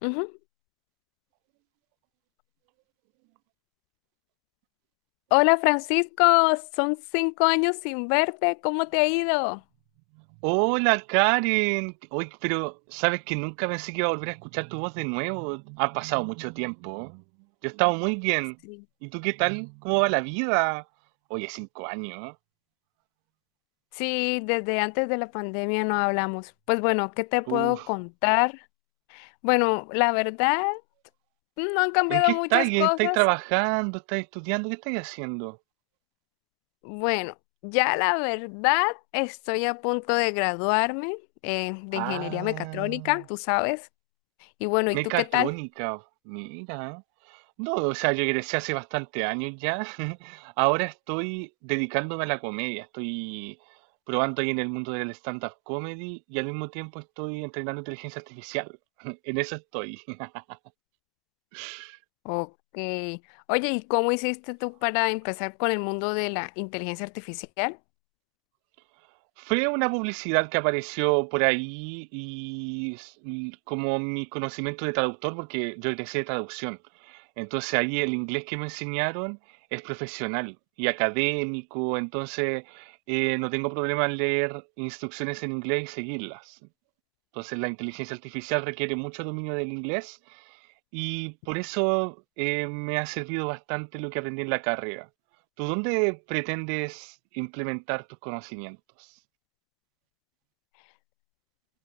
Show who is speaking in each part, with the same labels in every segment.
Speaker 1: Ujú. Hola Francisco, son 5 años sin verte, ¿cómo te ha ido?
Speaker 2: Hola Karen, hoy pero sabes que nunca pensé que iba a volver a escuchar tu voz de nuevo. Ha pasado mucho tiempo. Yo he estado muy bien.
Speaker 1: Sí.
Speaker 2: ¿Y tú qué tal? ¿Cómo va la vida? Oye, 5 años.
Speaker 1: Sí, desde antes de la pandemia no hablamos. Pues bueno, ¿qué te puedo
Speaker 2: Uf.
Speaker 1: contar? Bueno, la verdad, no han
Speaker 2: ¿En qué
Speaker 1: cambiado
Speaker 2: estás?
Speaker 1: muchas
Speaker 2: ¿Estáis
Speaker 1: cosas.
Speaker 2: trabajando? ¿Estás estudiando? ¿Qué estáis haciendo?
Speaker 1: Bueno, ya la verdad, estoy a punto de graduarme de ingeniería
Speaker 2: Ah,
Speaker 1: mecatrónica, tú sabes. Y bueno, ¿y tú qué tal?
Speaker 2: mecatrónica. Mira. No, o sea, yo egresé hace bastante años ya. Ahora estoy dedicándome a la comedia. Estoy probando ahí en el mundo del stand-up comedy y al mismo tiempo estoy entrenando inteligencia artificial. En eso estoy.
Speaker 1: Ok. Oye, ¿y cómo hiciste tú para empezar con el mundo de la inteligencia artificial?
Speaker 2: Fue una publicidad que apareció por ahí y como mi conocimiento de traductor, porque yo egresé de traducción. Entonces ahí el inglés que me enseñaron es profesional y académico, entonces no tengo problema en leer instrucciones en inglés y seguirlas. Entonces la inteligencia artificial requiere mucho dominio del inglés y por eso me ha servido bastante lo que aprendí en la carrera. ¿Tú dónde pretendes implementar tus conocimientos?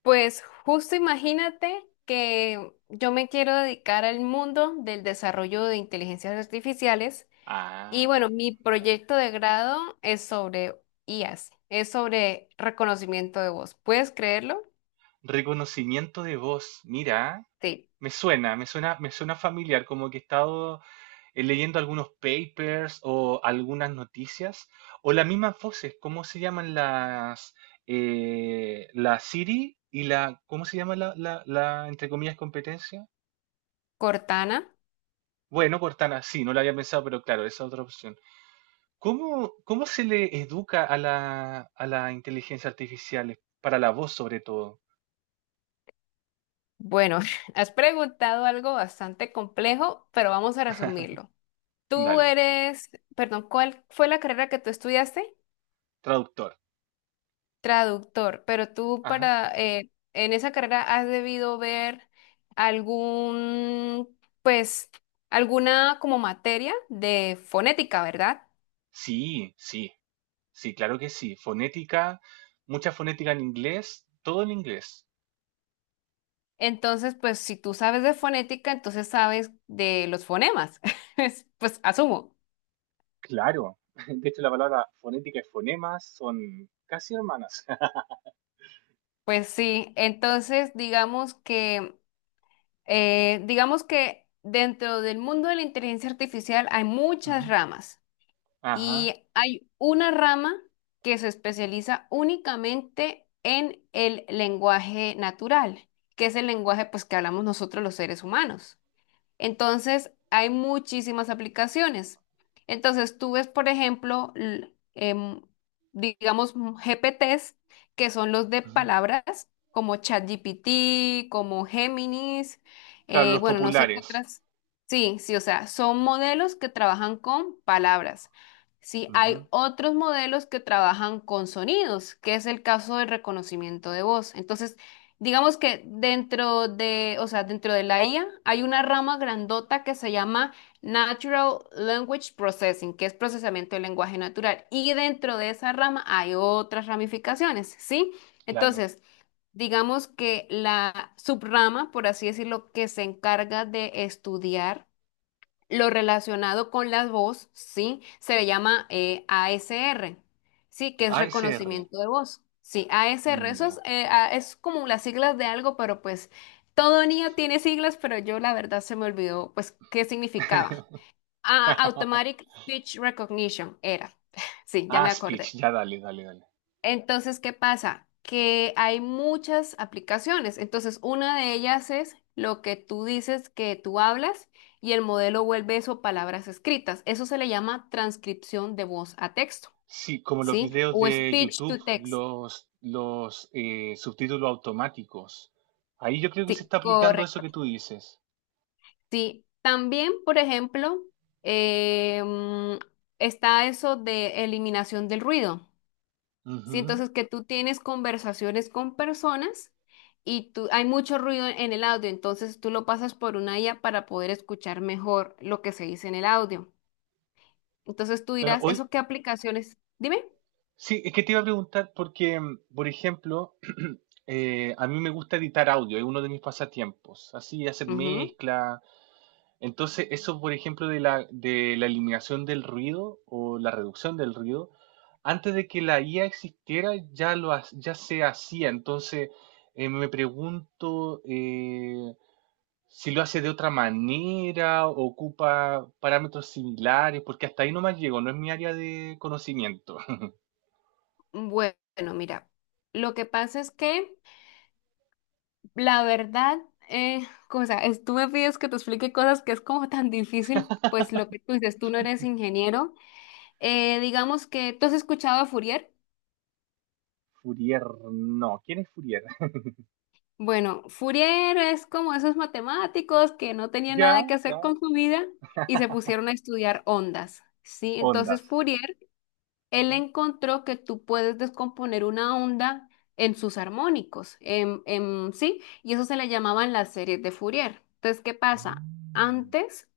Speaker 1: Pues justo imagínate que yo me quiero dedicar al mundo del desarrollo de inteligencias artificiales y
Speaker 2: Ah,
Speaker 1: bueno, mi proyecto de grado es sobre IAS, es sobre reconocimiento de voz. ¿Puedes creerlo?
Speaker 2: reconocimiento de voz. Mira,
Speaker 1: Sí.
Speaker 2: me suena familiar, como que he estado leyendo algunos papers o algunas noticias o las mismas voces. ¿Cómo se llaman las la Siri y la cómo se llama la, entre comillas competencia?
Speaker 1: Cortana.
Speaker 2: Bueno, Cortana, sí, no la había pensado, pero claro, esa es otra opción. ¿Cómo se le educa a la inteligencia artificial para la voz sobre todo?
Speaker 1: Bueno, has preguntado algo bastante complejo, pero vamos a resumirlo. Tú
Speaker 2: Dale,
Speaker 1: eres, perdón, ¿cuál fue la carrera que tú estudiaste?
Speaker 2: traductor.
Speaker 1: Traductor, pero tú
Speaker 2: Ajá.
Speaker 1: para en esa carrera has debido ver algún, pues, alguna como materia de fonética, ¿verdad?
Speaker 2: Sí, sí, sí, claro que sí. Fonética, mucha fonética en inglés, todo en inglés.
Speaker 1: Entonces, pues, si tú sabes de fonética, entonces sabes de los fonemas. Pues asumo.
Speaker 2: Claro. De hecho, la palabra fonética y fonemas son casi hermanas.
Speaker 1: Pues sí. Entonces, digamos que dentro del mundo de la inteligencia artificial hay muchas
Speaker 2: Ujú.
Speaker 1: ramas.
Speaker 2: Ajá.
Speaker 1: Y hay una rama que se especializa únicamente en el lenguaje natural, que es el lenguaje pues que hablamos nosotros los seres humanos. Entonces, hay muchísimas aplicaciones. Entonces, tú ves, por ejemplo, digamos, GPTs, que son los de
Speaker 2: Ujú.
Speaker 1: palabras, como ChatGPT, como Géminis,
Speaker 2: Claro, los
Speaker 1: bueno, no sé qué
Speaker 2: populares.
Speaker 1: otras. Sí, sí, o sea, son modelos que trabajan con palabras. Sí, hay
Speaker 2: Ujú.
Speaker 1: otros modelos que trabajan con sonidos, que es el caso del reconocimiento de voz. Entonces, digamos que dentro de, o sea, dentro de la IA hay una rama grandota que se llama Natural Language Processing, que es procesamiento del lenguaje natural. Y dentro de esa rama hay otras ramificaciones, ¿sí?
Speaker 2: Claro.
Speaker 1: Entonces, digamos que la subrama, por así decirlo, que se encarga de estudiar lo relacionado con la voz, sí, se le llama ASR, sí, que es
Speaker 2: ASR.
Speaker 1: reconocimiento de voz. Sí, ASR, eso es,
Speaker 2: Ya.
Speaker 1: es como las siglas de algo, pero pues todo niño tiene siglas, pero yo la verdad se me olvidó, pues, qué significaba. Ah, Automatic Speech Recognition era. Sí, ya
Speaker 2: Ah,
Speaker 1: me
Speaker 2: speech.
Speaker 1: acordé.
Speaker 2: Ya, dale.
Speaker 1: Entonces, ¿qué pasa? Que hay muchas aplicaciones. Entonces, una de ellas es lo que tú dices que tú hablas y el modelo vuelve eso palabras escritas. Eso se le llama transcripción de voz a texto,
Speaker 2: Sí, como los
Speaker 1: ¿sí?
Speaker 2: videos
Speaker 1: O
Speaker 2: de
Speaker 1: speech
Speaker 2: YouTube,
Speaker 1: to text.
Speaker 2: los subtítulos automáticos. Ahí yo creo que se
Speaker 1: Sí,
Speaker 2: está aplicando eso
Speaker 1: correcto.
Speaker 2: que tú dices.
Speaker 1: Sí. También, por ejemplo, eh, mm, está eso de eliminación del ruido. Sí,
Speaker 2: Ujú,
Speaker 1: entonces que tú tienes conversaciones con personas y tú, hay mucho ruido en el audio, entonces tú lo pasas por una IA para poder escuchar mejor lo que se dice en el audio. Entonces tú
Speaker 2: claro.
Speaker 1: dirás,
Speaker 2: Hoy,
Speaker 1: ¿eso qué aplicaciones? Dime.
Speaker 2: sí, es que te iba a preguntar porque, por ejemplo, a mí me gusta editar audio, es uno de mis pasatiempos, así hacer
Speaker 1: Ujú.
Speaker 2: mezcla. Entonces, eso, por ejemplo, de la eliminación del ruido o la reducción del ruido, antes de que la IA existiera, ya se hacía. Entonces, eh, me pregunto, si lo hace de otra manera, ocupa parámetros similares, porque hasta ahí nomás llego, no es mi área de conocimiento.
Speaker 1: Bueno, mira, lo que pasa es que la verdad, como, o sea, tú me pides que te explique cosas que es como tan difícil, pues lo que tú dices, tú no eres ingeniero. Digamos que tú has escuchado a Fourier.
Speaker 2: Fourier, no. ¿Quién es Fourier?
Speaker 1: Bueno, Fourier es como esos matemáticos que no tenían nada que
Speaker 2: Ya.
Speaker 1: hacer con su vida y se pusieron a estudiar ondas, ¿sí? Entonces
Speaker 2: Ondas.
Speaker 1: Fourier, él
Speaker 2: Ajá.
Speaker 1: encontró que tú puedes descomponer una onda en sus armónicos, en, ¿sí? Y eso se le llamaban las series de Fourier. Entonces, ¿qué pasa?
Speaker 2: Mm,
Speaker 1: Antes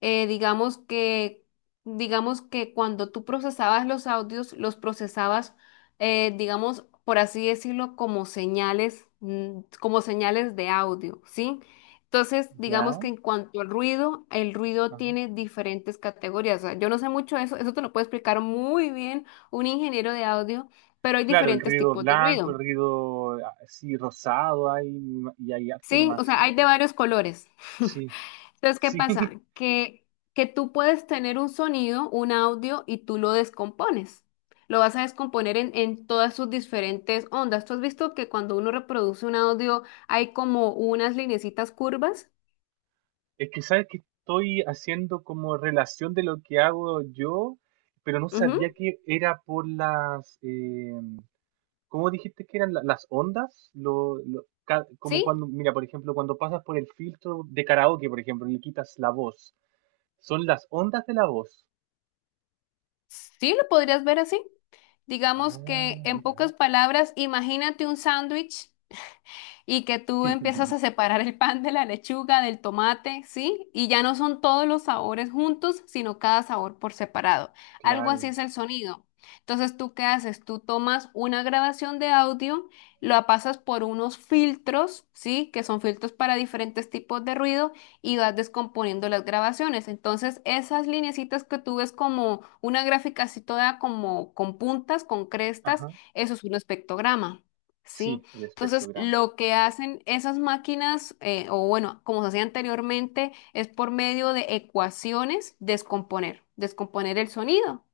Speaker 1: eh, digamos que, digamos que cuando tú procesabas los audios, los procesabas, digamos, por así decirlo, como señales de audio, ¿sí? Entonces, digamos
Speaker 2: ya.
Speaker 1: que en cuanto al ruido, el ruido
Speaker 2: Ajá.
Speaker 1: tiene diferentes categorías. O sea, yo no sé mucho de eso, eso te lo puede explicar muy bien un ingeniero de audio, pero hay
Speaker 2: Claro, el
Speaker 1: diferentes
Speaker 2: ruido
Speaker 1: tipos de
Speaker 2: blanco, el
Speaker 1: ruido,
Speaker 2: ruido así rosado hay, y hay harto
Speaker 1: ¿sí? O
Speaker 2: más.
Speaker 1: sea, hay de varios colores.
Speaker 2: Sí,
Speaker 1: Entonces, ¿qué
Speaker 2: sí.
Speaker 1: pasa? Que tú puedes tener un sonido, un audio, y tú lo descompones. Lo vas a descomponer en todas sus diferentes ondas. ¿Tú has visto que cuando uno reproduce un audio hay como unas linecitas curvas?
Speaker 2: Es que sabes que estoy haciendo como relación de lo que hago yo, pero no sabía
Speaker 1: Ujú.
Speaker 2: que era por las, ¿cómo dijiste que eran las ondas? Como
Speaker 1: ¿Sí?
Speaker 2: cuando, mira, por ejemplo, cuando pasas por el filtro de karaoke, por ejemplo, y le quitas la voz. Son las ondas de la voz.
Speaker 1: ¿Sí lo podrías ver así?
Speaker 2: Ah,
Speaker 1: Digamos que en
Speaker 2: mira.
Speaker 1: pocas palabras, imagínate un sándwich y que tú empiezas a separar el pan de la lechuga, del tomate, ¿sí? Y ya no son todos los sabores juntos, sino cada sabor por separado. Algo así
Speaker 2: Claro.
Speaker 1: es el sonido. Entonces, ¿tú qué haces? Tú tomas una grabación de audio, lo pasas por unos filtros, ¿sí? Que son filtros para diferentes tipos de ruido y vas descomponiendo las grabaciones. Entonces, esas lineecitas que tú ves como una gráfica así toda como con puntas, con crestas,
Speaker 2: Ajá.
Speaker 1: eso es un espectrograma, ¿sí?
Speaker 2: Sí, el
Speaker 1: Entonces,
Speaker 2: espectrograma.
Speaker 1: lo que hacen esas máquinas, o bueno, como se hacía anteriormente, es por medio de ecuaciones descomponer el sonido.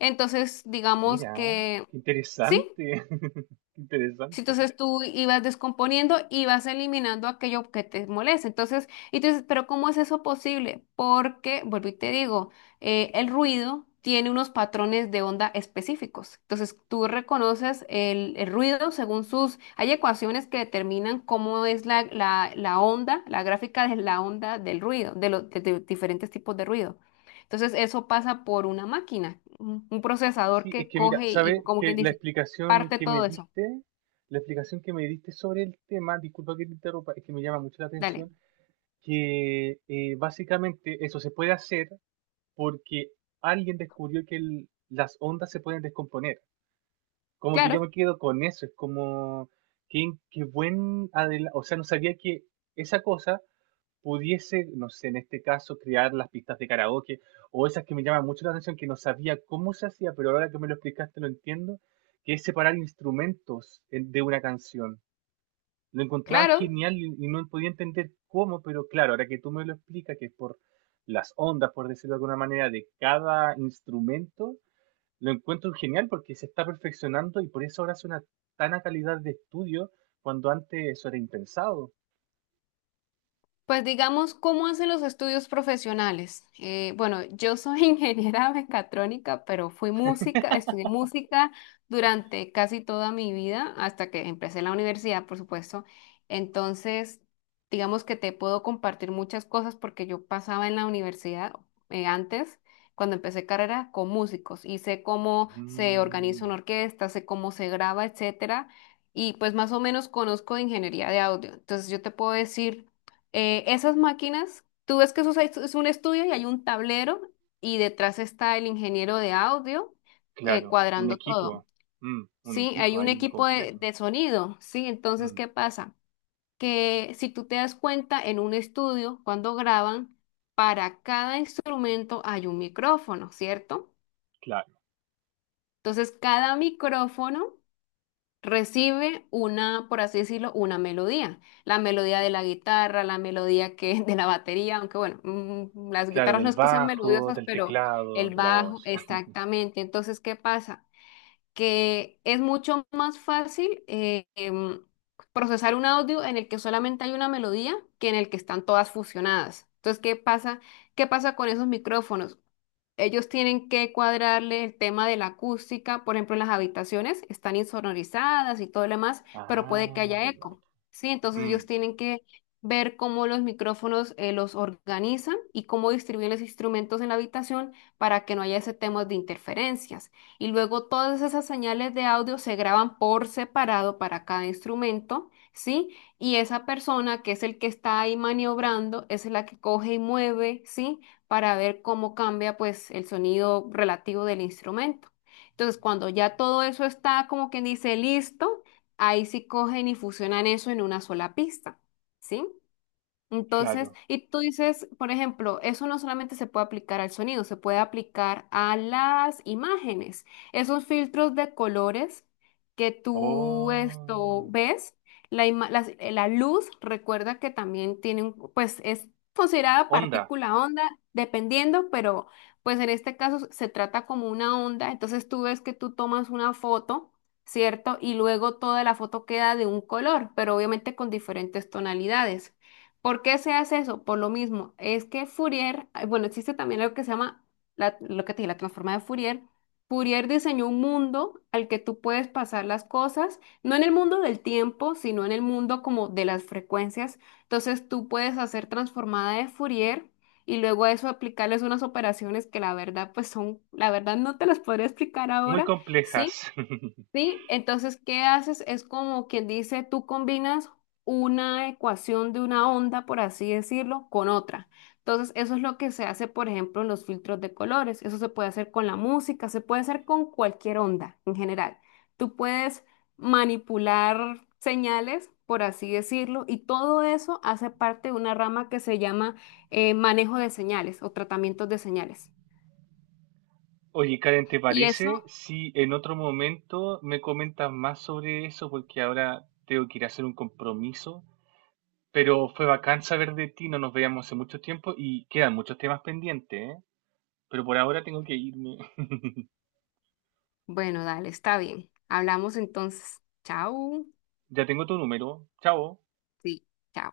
Speaker 1: Entonces, digamos
Speaker 2: Mira,
Speaker 1: que
Speaker 2: qué
Speaker 1: sí.
Speaker 2: interesante. Qué
Speaker 1: Sí,
Speaker 2: interesante.
Speaker 1: entonces tú ibas descomponiendo y vas eliminando aquello que te molesta. Entonces, y tú dices, pero ¿cómo es eso posible? Porque, vuelvo y te digo, el ruido tiene unos patrones de onda específicos. Entonces tú reconoces el ruido según sus... Hay ecuaciones que determinan cómo es la onda, la gráfica de la onda del ruido, de los diferentes tipos de ruido. Entonces eso pasa por una máquina, un procesador
Speaker 2: Sí, es
Speaker 1: que
Speaker 2: que mira,
Speaker 1: coge y
Speaker 2: sabes
Speaker 1: como
Speaker 2: que
Speaker 1: quien
Speaker 2: la
Speaker 1: dice,
Speaker 2: explicación
Speaker 1: parte
Speaker 2: que me
Speaker 1: todo eso.
Speaker 2: diste, la explicación que me diste sobre el tema, disculpa que te interrumpa, es que me llama mucho la
Speaker 1: Dale.
Speaker 2: atención, que básicamente eso se puede hacer porque alguien descubrió que las ondas se pueden descomponer. Como que yo me
Speaker 1: Claro,
Speaker 2: quedo con eso, es como qué, o sea, no sabía que esa cosa pudiese, no sé, en este caso, crear las pistas de karaoke o esas que me llaman mucho la atención que no sabía cómo se hacía, pero ahora que me lo explicaste lo entiendo, que es separar instrumentos de una canción. Lo encontraba
Speaker 1: claro.
Speaker 2: genial y no podía entender cómo, pero claro, ahora que tú me lo explicas, que es por las ondas, por decirlo de alguna manera, de cada instrumento, lo encuentro genial porque se está perfeccionando y por eso ahora es una tan a calidad de estudio cuando antes eso era impensado.
Speaker 1: Pues digamos, ¿cómo hacen los estudios profesionales? Bueno, yo soy ingeniera mecatrónica, pero fui música, estudié música durante casi toda mi vida, hasta que empecé la universidad, por supuesto. Entonces, digamos que te puedo compartir muchas cosas porque yo pasaba en la universidad antes, cuando empecé carrera, con músicos y sé cómo se organiza
Speaker 2: Mm,
Speaker 1: una orquesta, sé cómo se graba, etcétera. Y pues más o menos conozco de ingeniería de audio. Entonces, yo te puedo decir esas máquinas, tú ves que eso es un estudio y hay un tablero y detrás está el ingeniero de audio
Speaker 2: claro, un
Speaker 1: cuadrando
Speaker 2: equipo,
Speaker 1: todo.
Speaker 2: mm, un
Speaker 1: Sí, hay
Speaker 2: equipo
Speaker 1: un
Speaker 2: ahí
Speaker 1: equipo
Speaker 2: incompleto.
Speaker 1: de sonido, ¿sí? Entonces,
Speaker 2: Mm,
Speaker 1: ¿qué pasa? Que si tú te das cuenta en un estudio, cuando graban, para cada instrumento hay un micrófono, ¿cierto?
Speaker 2: claro,
Speaker 1: Entonces, cada micrófono recibe una, por así decirlo, una melodía. La melodía de la guitarra, la melodía que, de la batería, aunque bueno, mm, las
Speaker 2: claro,
Speaker 1: guitarras no
Speaker 2: del
Speaker 1: es que sean
Speaker 2: bajo,
Speaker 1: melodiosas,
Speaker 2: del
Speaker 1: pero
Speaker 2: teclado,
Speaker 1: el
Speaker 2: de la
Speaker 1: bajo,
Speaker 2: voz.
Speaker 1: exactamente. Entonces, ¿qué pasa? Que es mucho más fácil procesar un audio en el que solamente hay una melodía que en el que están todas fusionadas. Entonces, ¿qué pasa? ¿Qué pasa con esos micrófonos? Ellos tienen que cuadrarle el tema de la acústica, por ejemplo, en las habitaciones están insonorizadas y todo lo demás, pero puede que
Speaker 2: Ah,
Speaker 1: haya
Speaker 2: verdad.
Speaker 1: eco, ¿sí? Entonces ellos
Speaker 2: Mm,
Speaker 1: tienen que ver cómo los micrófonos los organizan y cómo distribuyen los instrumentos en la habitación para que no haya ese tema de interferencias. Y luego todas esas señales de audio se graban por separado para cada instrumento, ¿sí? Y esa persona que es el que está ahí maniobrando es la que coge y mueve, ¿sí? Para ver cómo cambia pues el sonido relativo del instrumento. Entonces, cuando ya todo eso está como quien dice listo, ahí sí cogen y fusionan eso en una sola pista, ¿sí? Entonces,
Speaker 2: claro.
Speaker 1: y tú dices, por ejemplo, eso no solamente se puede aplicar al sonido, se puede aplicar a las imágenes. Esos filtros de colores que tú esto
Speaker 2: Oh.
Speaker 1: ves, la luz, recuerda que también tiene un, pues es considerada
Speaker 2: Onda,
Speaker 1: partícula onda, dependiendo, pero pues en este caso se trata como una onda. Entonces tú ves que tú tomas una foto. ¿Cierto? Y luego toda la foto queda de un color, pero obviamente con diferentes tonalidades. ¿Por qué se hace eso? Por lo mismo, es que Fourier, ay, bueno, existe también algo que se llama la, lo que te dije, la transforma de Fourier. Fourier diseñó un mundo al que tú puedes pasar las cosas, no en el mundo del tiempo, sino en el mundo como de las frecuencias. Entonces tú puedes hacer transformada de Fourier y luego a eso aplicarles unas operaciones que la verdad, pues son, la verdad no te las podría explicar
Speaker 2: muy
Speaker 1: ahora, ¿sí?
Speaker 2: complejas.
Speaker 1: Sí, entonces, ¿qué haces? Es como quien dice, tú combinas una ecuación de una onda, por así decirlo, con otra. Entonces, eso es lo que se hace, por ejemplo, en los filtros de colores. Eso se puede hacer con la música, se puede hacer con cualquier onda en general. Tú puedes manipular señales, por así decirlo, y todo eso hace parte de una rama que se llama manejo de señales o tratamientos de señales.
Speaker 2: Oye, Karen, ¿te
Speaker 1: Y eso,
Speaker 2: parece si en otro momento me comentas más sobre eso? Porque ahora tengo que ir a hacer un compromiso. Pero fue bacán saber de ti, no nos veíamos hace mucho tiempo y quedan muchos temas pendientes, ¿eh? Pero por ahora tengo que irme.
Speaker 1: bueno, dale, está bien. Hablamos entonces. Chao.
Speaker 2: Ya tengo tu número. Chao.
Speaker 1: Sí, chao.